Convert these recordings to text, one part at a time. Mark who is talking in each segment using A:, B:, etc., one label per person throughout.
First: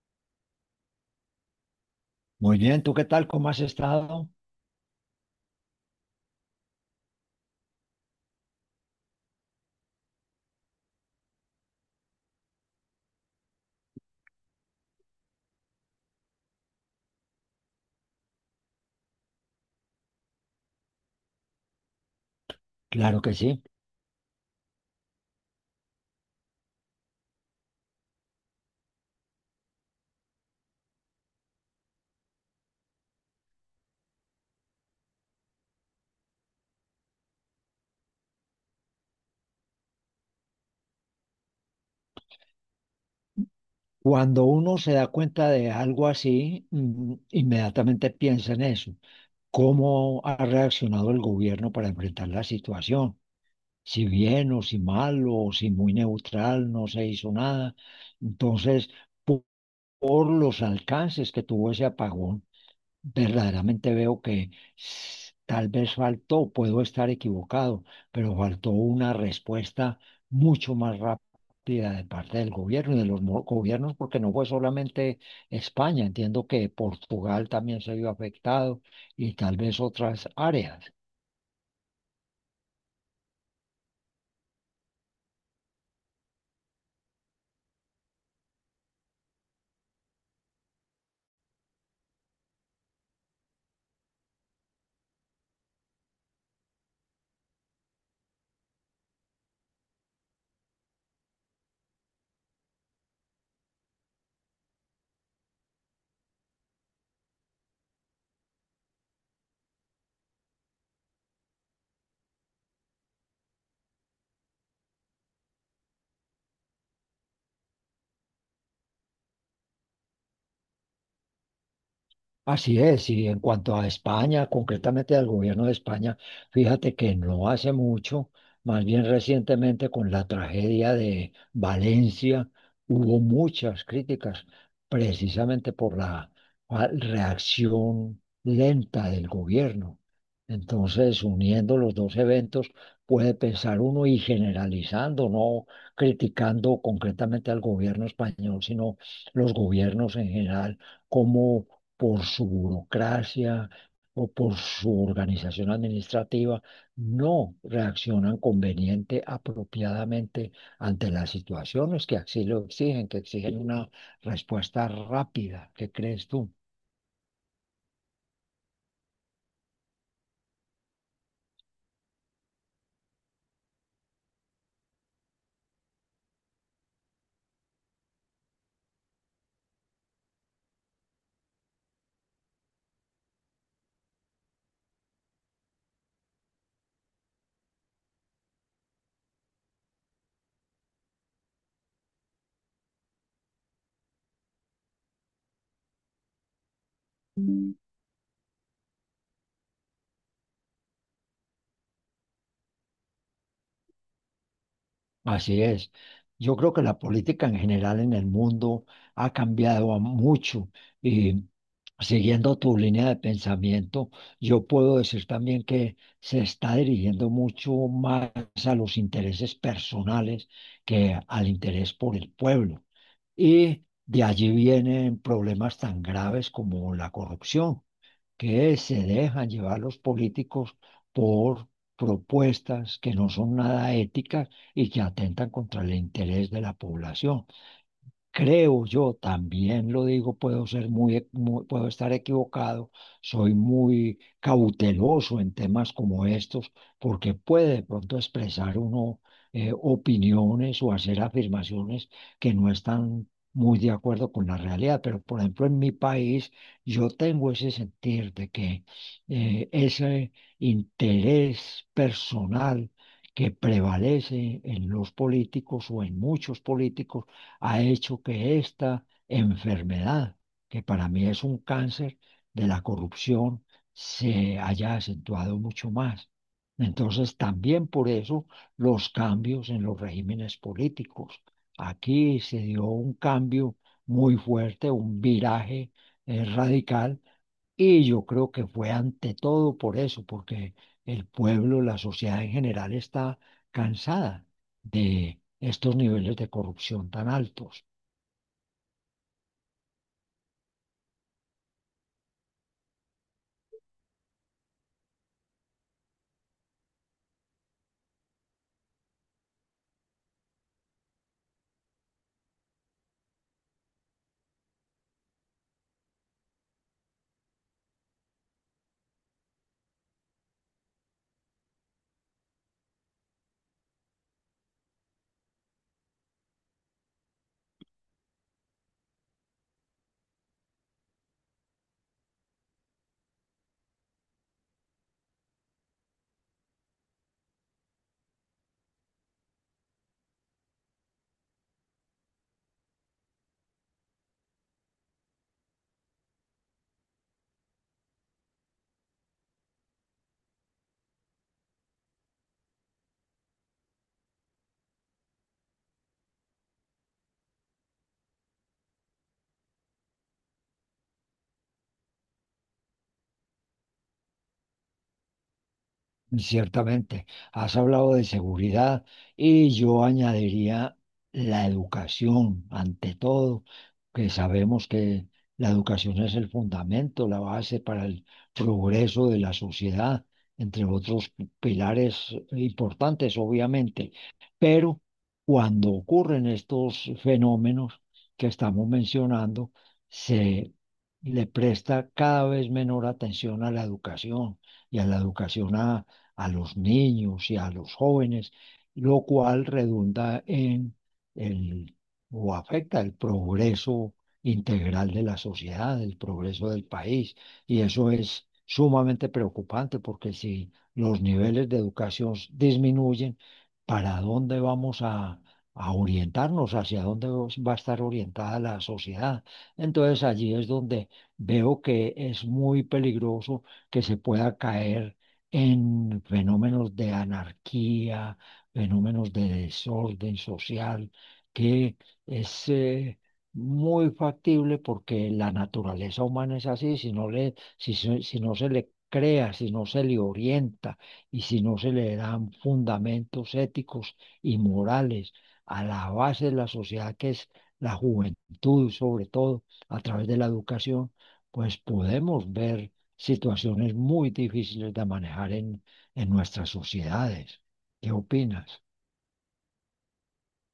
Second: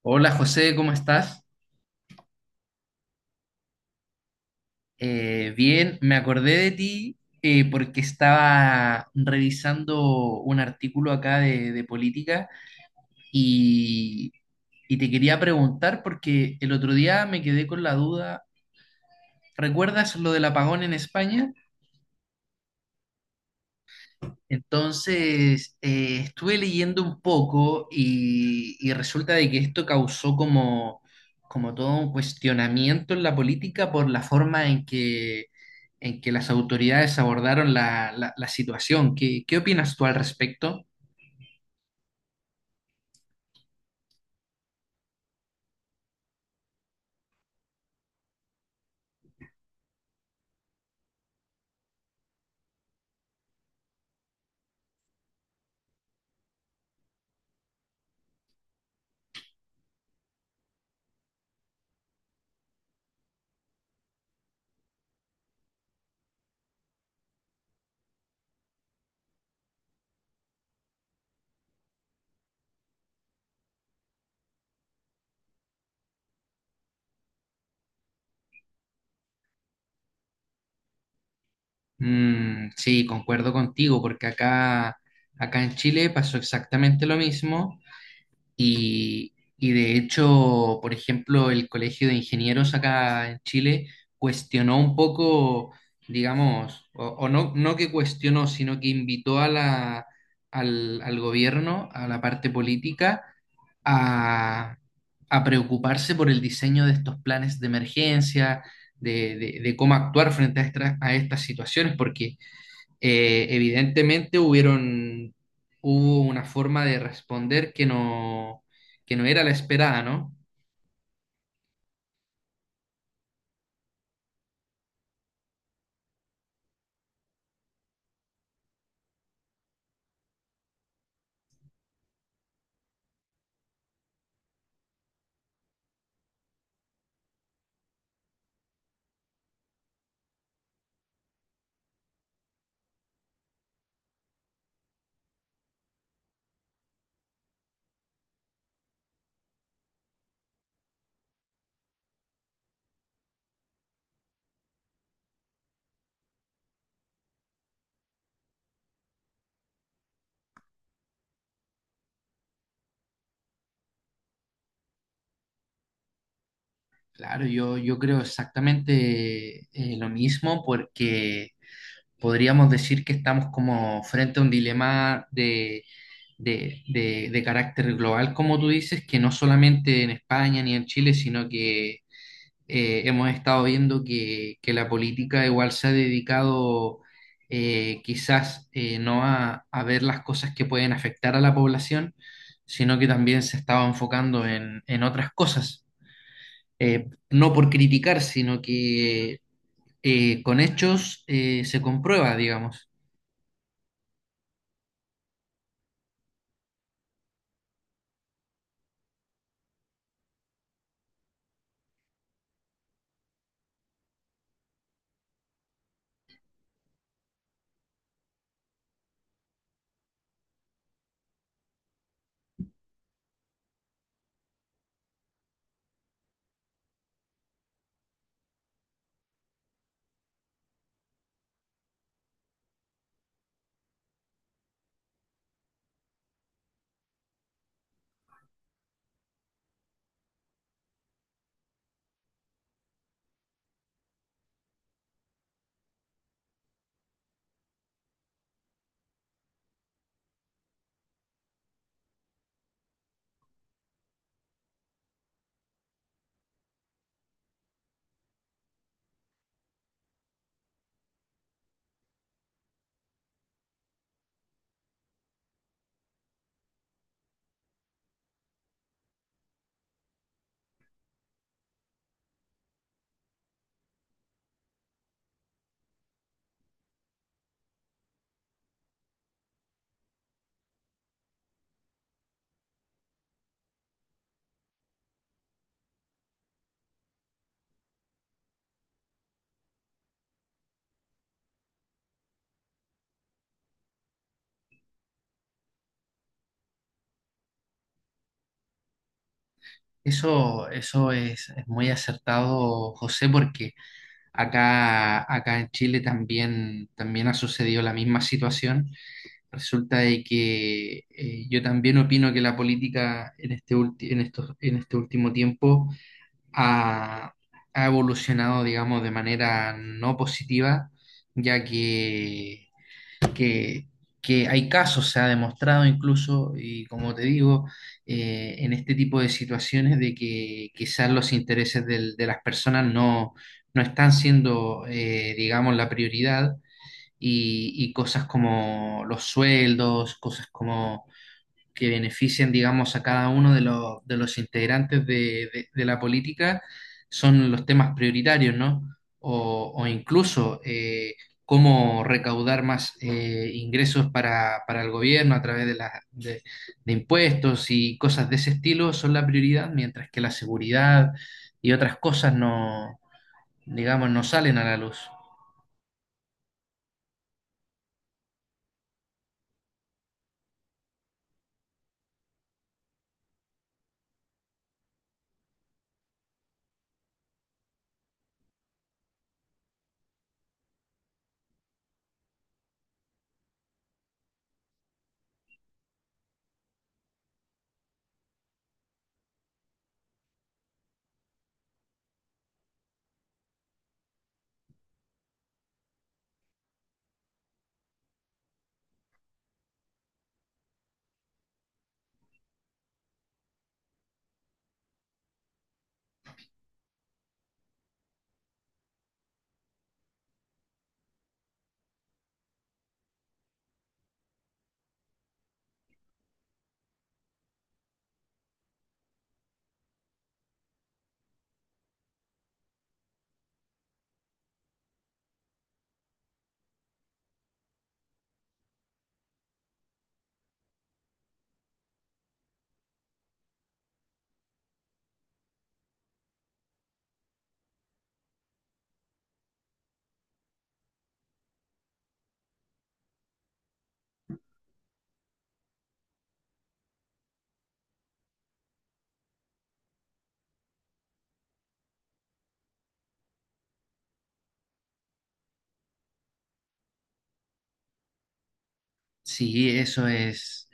A: Hola José, ¿cómo estás?
B: Muy bien, ¿tú qué tal? ¿Cómo has estado?
A: Bien, me acordé de ti porque estaba revisando un artículo acá de política y, y te quería preguntar porque el otro día me quedé con la duda, ¿recuerdas lo del apagón en España?
B: Claro que sí.
A: Entonces, estuve leyendo un poco y resulta de que esto causó como todo un cuestionamiento en la política por la forma en que las autoridades abordaron la situación. ¿Qué opinas tú al respecto?
B: Cuando uno se da cuenta de algo así, inmediatamente piensa en eso. ¿Cómo ha reaccionado el gobierno para enfrentar la situación? Si bien o si mal o si muy neutral, no se hizo nada. Entonces, po- por los alcances que tuvo ese apagón. Verdaderamente veo que tal vez faltó, puedo estar equivocado, pero faltó una respuesta mucho más rápida de parte del gobierno y de los gobiernos, porque no fue solamente España, entiendo que Portugal también se vio afectado y tal vez otras áreas.
A: Mm, sí, concuerdo contigo, porque acá en Chile pasó exactamente lo mismo. Y de hecho, por ejemplo, el Colegio de Ingenieros acá en Chile cuestionó un poco, digamos, o no que cuestionó, sino que invitó al gobierno, a la parte política, a, a preocuparse por el diseño de estos planes de emergencia, de cómo actuar frente a estas situaciones, porque evidentemente hubo una forma de responder que no era la esperada, ¿no?
B: Así es, y en cuanto a España, concretamente al gobierno de España, fíjate que no hace mucho, más bien recientemente con la tragedia de Valencia, hubo muchas críticas precisamente por la reacción lenta del gobierno. Entonces, uniendo los dos eventos, puede pensar uno y generalizando, no criticando concretamente al gobierno español, sino los gobiernos en general, cómo por su burocracia o por su organización administrativa, no reaccionan conveniente, apropiadamente ante las situaciones que así lo exigen, que exigen una respuesta rápida. ¿Qué crees tú?
A: Claro, yo creo exactamente lo mismo porque podríamos decir que estamos como frente a un dilema de carácter global, como tú dices, que no solamente en España ni en Chile, sino que hemos estado viendo que la política igual se ha dedicado quizás no a ver las cosas que pueden afectar a la población, sino que también se estaba enfocando en otras cosas. No por criticar, sino que con hechos se comprueba, digamos.
B: Así es. Yo creo que la política en general en el mundo ha cambiado a mucho y siguiendo tu línea de pensamiento, yo puedo decir también que se está dirigiendo mucho más a los intereses personales que al interés por el pueblo. Y de allí vienen problemas tan graves como la corrupción que se dejan llevar los políticos por propuestas que no son nada éticas y que atentan contra el interés de la población. Creo yo, también lo digo, puedo ser muy, puedo estar equivocado, soy muy cauteloso en temas como estos, porque puede de pronto expresar uno opiniones o hacer afirmaciones que no están muy de acuerdo con la realidad. Pero, por ejemplo, en mi país, yo tengo ese sentir de que ese interés personal que prevalece en los políticos o en muchos políticos ha hecho que esta enfermedad, que para mí es un cáncer de la corrupción, se haya acentuado mucho más. Entonces, también por eso los cambios en los regímenes políticos. Aquí se dio un cambio muy fuerte, un viraje radical y yo creo que fue ante todo por eso, porque el pueblo, la sociedad en general está cansada de estos niveles de corrupción tan altos.
A: Eso es muy acertado, José, porque acá en Chile también ha sucedido la misma situación. Resulta de que yo también opino que la política en este en este último tiempo ha, ha evolucionado, digamos, de manera no positiva, ya que, que hay casos, se ha demostrado incluso, y como te digo, en este tipo de situaciones de que quizás los intereses de las personas no están siendo, digamos, la prioridad y cosas como los sueldos, cosas como que benefician, digamos, a cada uno de de los integrantes de la política, son los temas prioritarios, ¿no? O incluso cómo recaudar más ingresos para el gobierno a través de impuestos y cosas de ese estilo son la prioridad, mientras que la seguridad y otras cosas no, digamos, no salen a la luz.
B: Ciertamente, has hablado de seguridad y yo añadiría la educación, ante todo, que sabemos que la educación es el fundamento, la base para el progreso de la sociedad, entre otros pilares importantes, obviamente. Pero cuando ocurren estos fenómenos que estamos mencionando, se le presta cada vez menor atención a la educación y a la educación a los niños y a los jóvenes, lo cual redunda en el o afecta el progreso integral de la sociedad, el progreso del país. Y eso es sumamente preocupante porque si los niveles de educación disminuyen, ¿para dónde vamos a orientarnos? ¿Hacia dónde va a estar orientada la sociedad? Entonces allí es donde veo que es muy peligroso que se pueda caer en fenómenos de anarquía, fenómenos de desorden social, que es muy factible porque la naturaleza humana es así, si no le, si, si no se le crea, si no se le orienta y si no se le dan fundamentos éticos y morales a la base de la sociedad que es la juventud, sobre todo a través de la educación, pues podemos ver situaciones muy difíciles de manejar en nuestras sociedades. ¿Qué opinas?
A: Sí, eso es.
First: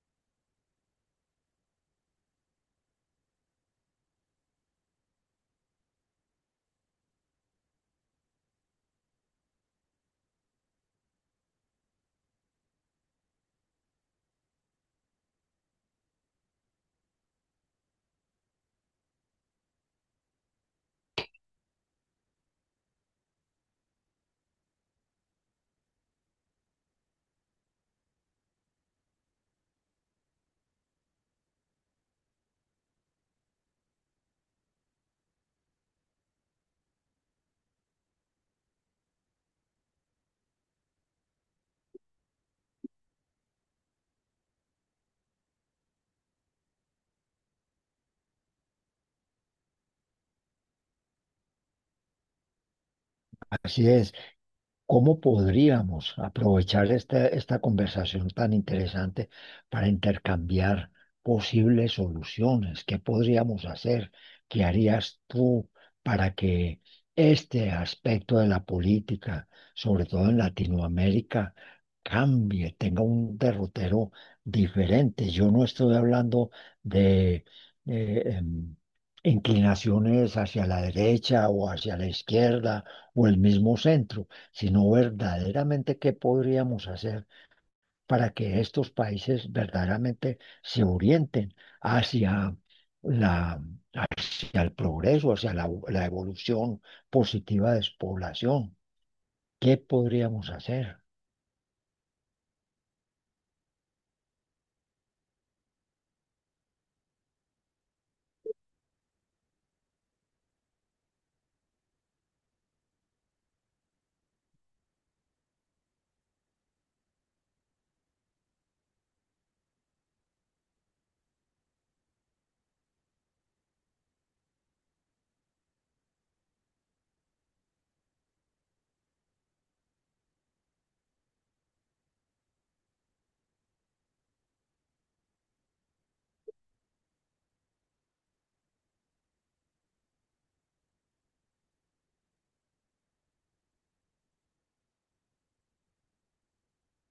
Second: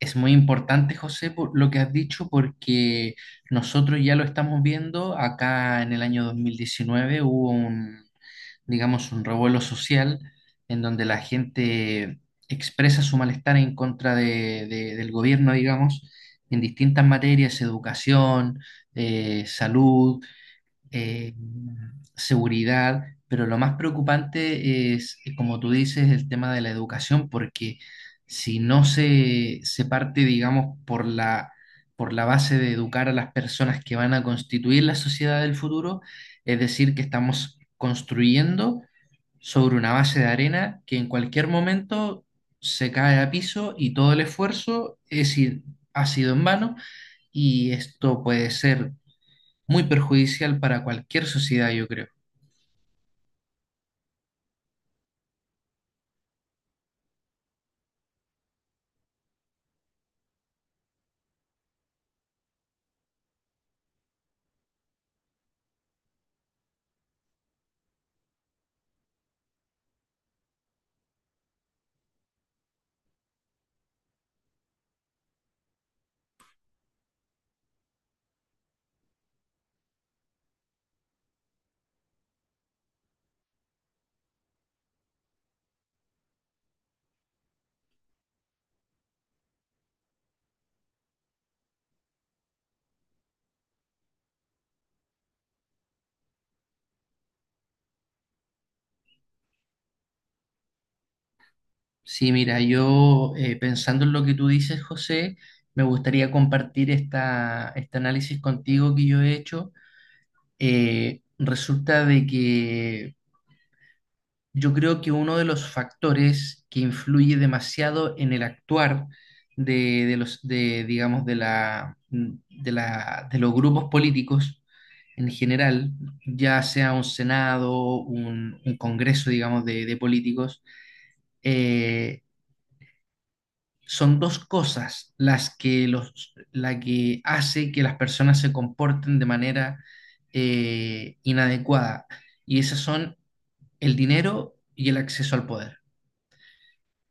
A: Es muy importante, José, por lo que has dicho, porque nosotros ya lo estamos viendo. Acá en el año 2019 hubo un, digamos, un revuelo social en donde la gente expresa su malestar en contra del gobierno, digamos, en distintas materias: educación, salud, eh, seguridad, pero lo más preocupante es, como tú dices, el tema de la educación, porque si no se parte, digamos, por por la base de educar a las personas que van a constituir la sociedad del futuro, es decir, que estamos construyendo sobre una base de arena que en cualquier momento se cae a piso y todo el esfuerzo ha sido en vano. Y esto puede ser muy perjudicial para cualquier sociedad, yo creo.
B: Así es. ¿Cómo podríamos aprovechar esta, esta conversación tan interesante para intercambiar posibles soluciones? ¿Qué podríamos hacer? ¿Qué harías tú para que este aspecto de la política, sobre todo en Latinoamérica, cambie, tenga un derrotero diferente? Yo no estoy hablando de... em, inclinaciones hacia la derecha o hacia la izquierda o el mismo centro sino verdaderamente qué podríamos hacer para que estos países verdaderamente se orienten hacia la, hacia el progreso, hacia la, la evolución positiva de su población. ¿Qué podríamos hacer?
A: Sí, mira, yo pensando en lo que tú dices, José, me gustaría compartir este análisis contigo que yo he hecho. Resulta de que yo creo que uno de los factores que influye demasiado en el actuar digamos, de los grupos políticos en general, ya sea un Senado, un Congreso, digamos, de políticos, eh, son dos cosas la que hace que las personas se comporten de manera inadecuada. Y esas son el dinero y el acceso al poder.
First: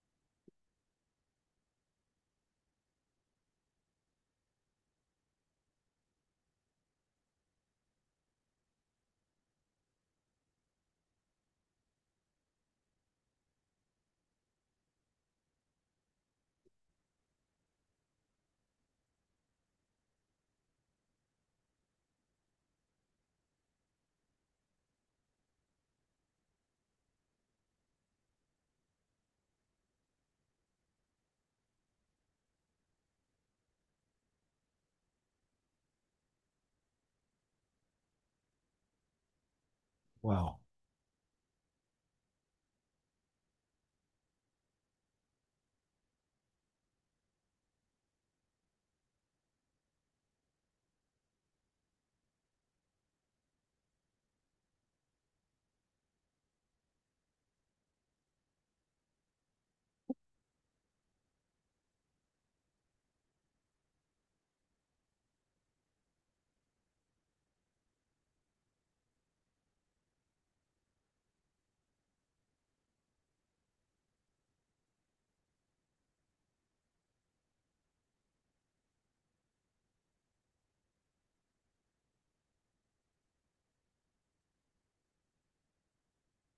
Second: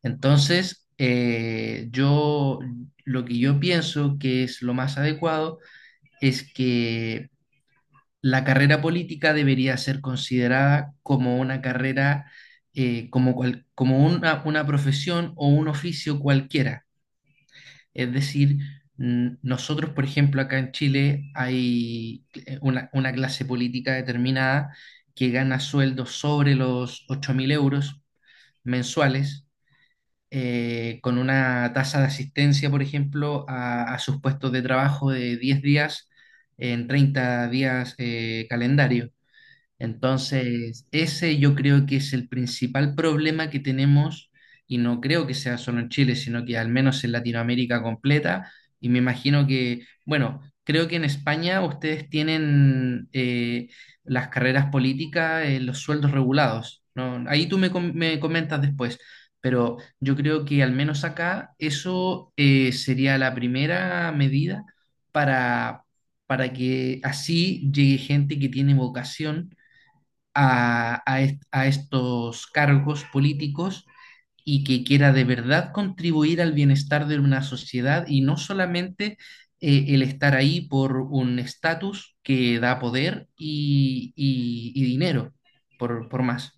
A: Entonces, yo lo que yo pienso que es lo más adecuado es que la carrera política debería ser considerada como una carrera, como una profesión o un oficio cualquiera. Es decir, nosotros, por ejemplo, acá en Chile hay una clase política determinada que gana sueldos sobre los 8.000 euros mensuales, con una tasa de asistencia, por ejemplo, a sus puestos de trabajo de 10 días en 30 días calendario.
B: Wow.
A: Entonces, ese yo creo que es el principal problema que tenemos, y no creo que sea solo en Chile, sino que al menos en Latinoamérica completa, y me imagino que, bueno, creo que en España ustedes tienen las carreras políticas, los sueldos regulados, ¿no? Ahí tú me comentas después, pero yo creo que al menos acá eso sería la primera medida para, para que así llegue gente que tiene vocación a estos cargos políticos y que quiera de verdad contribuir al bienestar de una sociedad y no solamente el estar ahí por un estatus que da poder y dinero, por más.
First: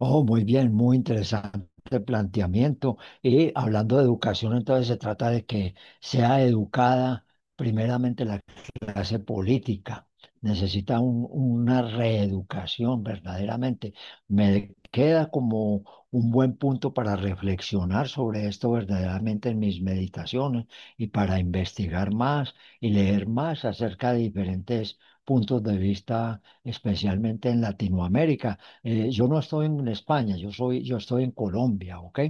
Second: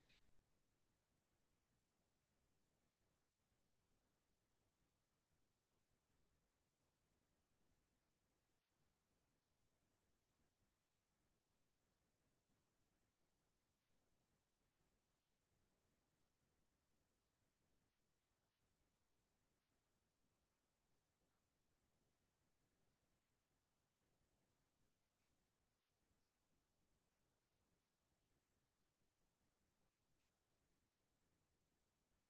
B: Oh, muy bien, muy interesante planteamiento. Y hablando de educación, entonces se trata de que sea educada primeramente la clase política. Necesita una reeducación verdaderamente. Me queda como un buen punto para reflexionar sobre esto verdaderamente en mis meditaciones y para investigar más y leer más acerca de diferentes puntos de vista, especialmente en Latinoamérica. Yo no estoy en España, yo soy, yo estoy en Colombia, ¿ok?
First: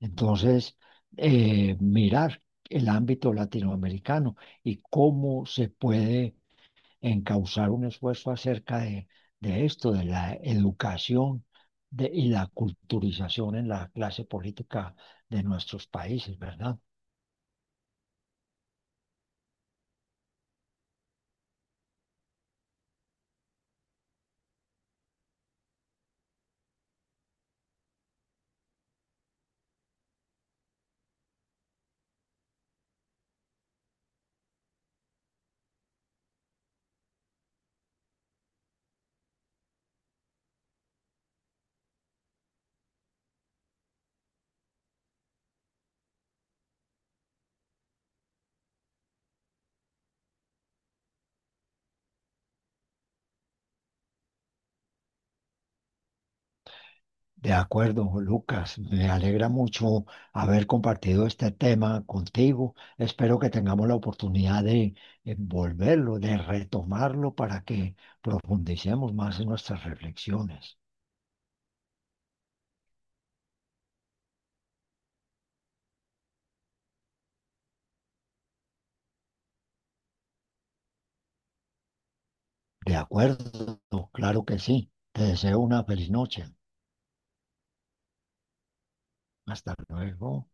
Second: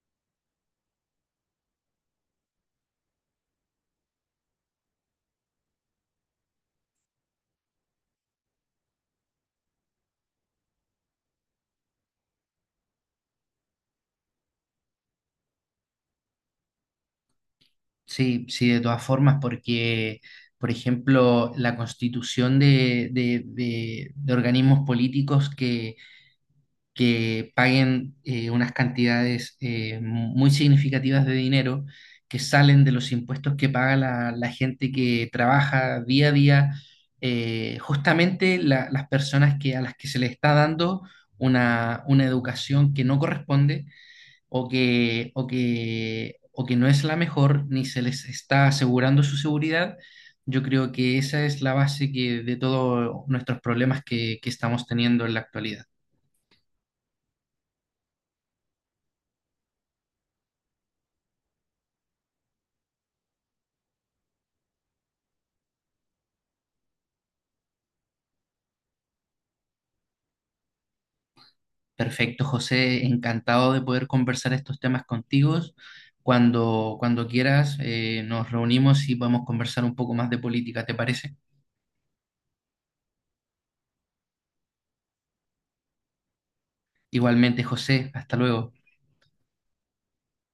B: Entonces, mirar el ámbito latinoamericano y cómo se puede encauzar un esfuerzo acerca de esto, de la educación y la culturización en la clase política de nuestros países, ¿verdad?
A: Sí, sí, de todas formas, porque, por ejemplo, la constitución de organismos políticos que paguen unas cantidades muy significativas de dinero que salen de los impuestos que paga la gente que trabaja día a día, justamente las personas a las que se les está dando una educación que no corresponde o que no es la mejor, ni se les está asegurando su seguridad. Yo creo que esa es la base de todos nuestros problemas que estamos teniendo en la actualidad.
B: De acuerdo, Lucas, me alegra mucho haber compartido este tema contigo. Espero que tengamos la oportunidad de volverlo, de retomarlo para que profundicemos más en nuestras reflexiones.
A: Perfecto, José, encantado de poder conversar estos temas contigo. Cuando quieras, nos reunimos y podemos conversar un poco más de política, ¿te parece?
B: De acuerdo, claro que sí. Te deseo una feliz noche.
A: Igualmente, José, hasta luego.
B: Hasta luego.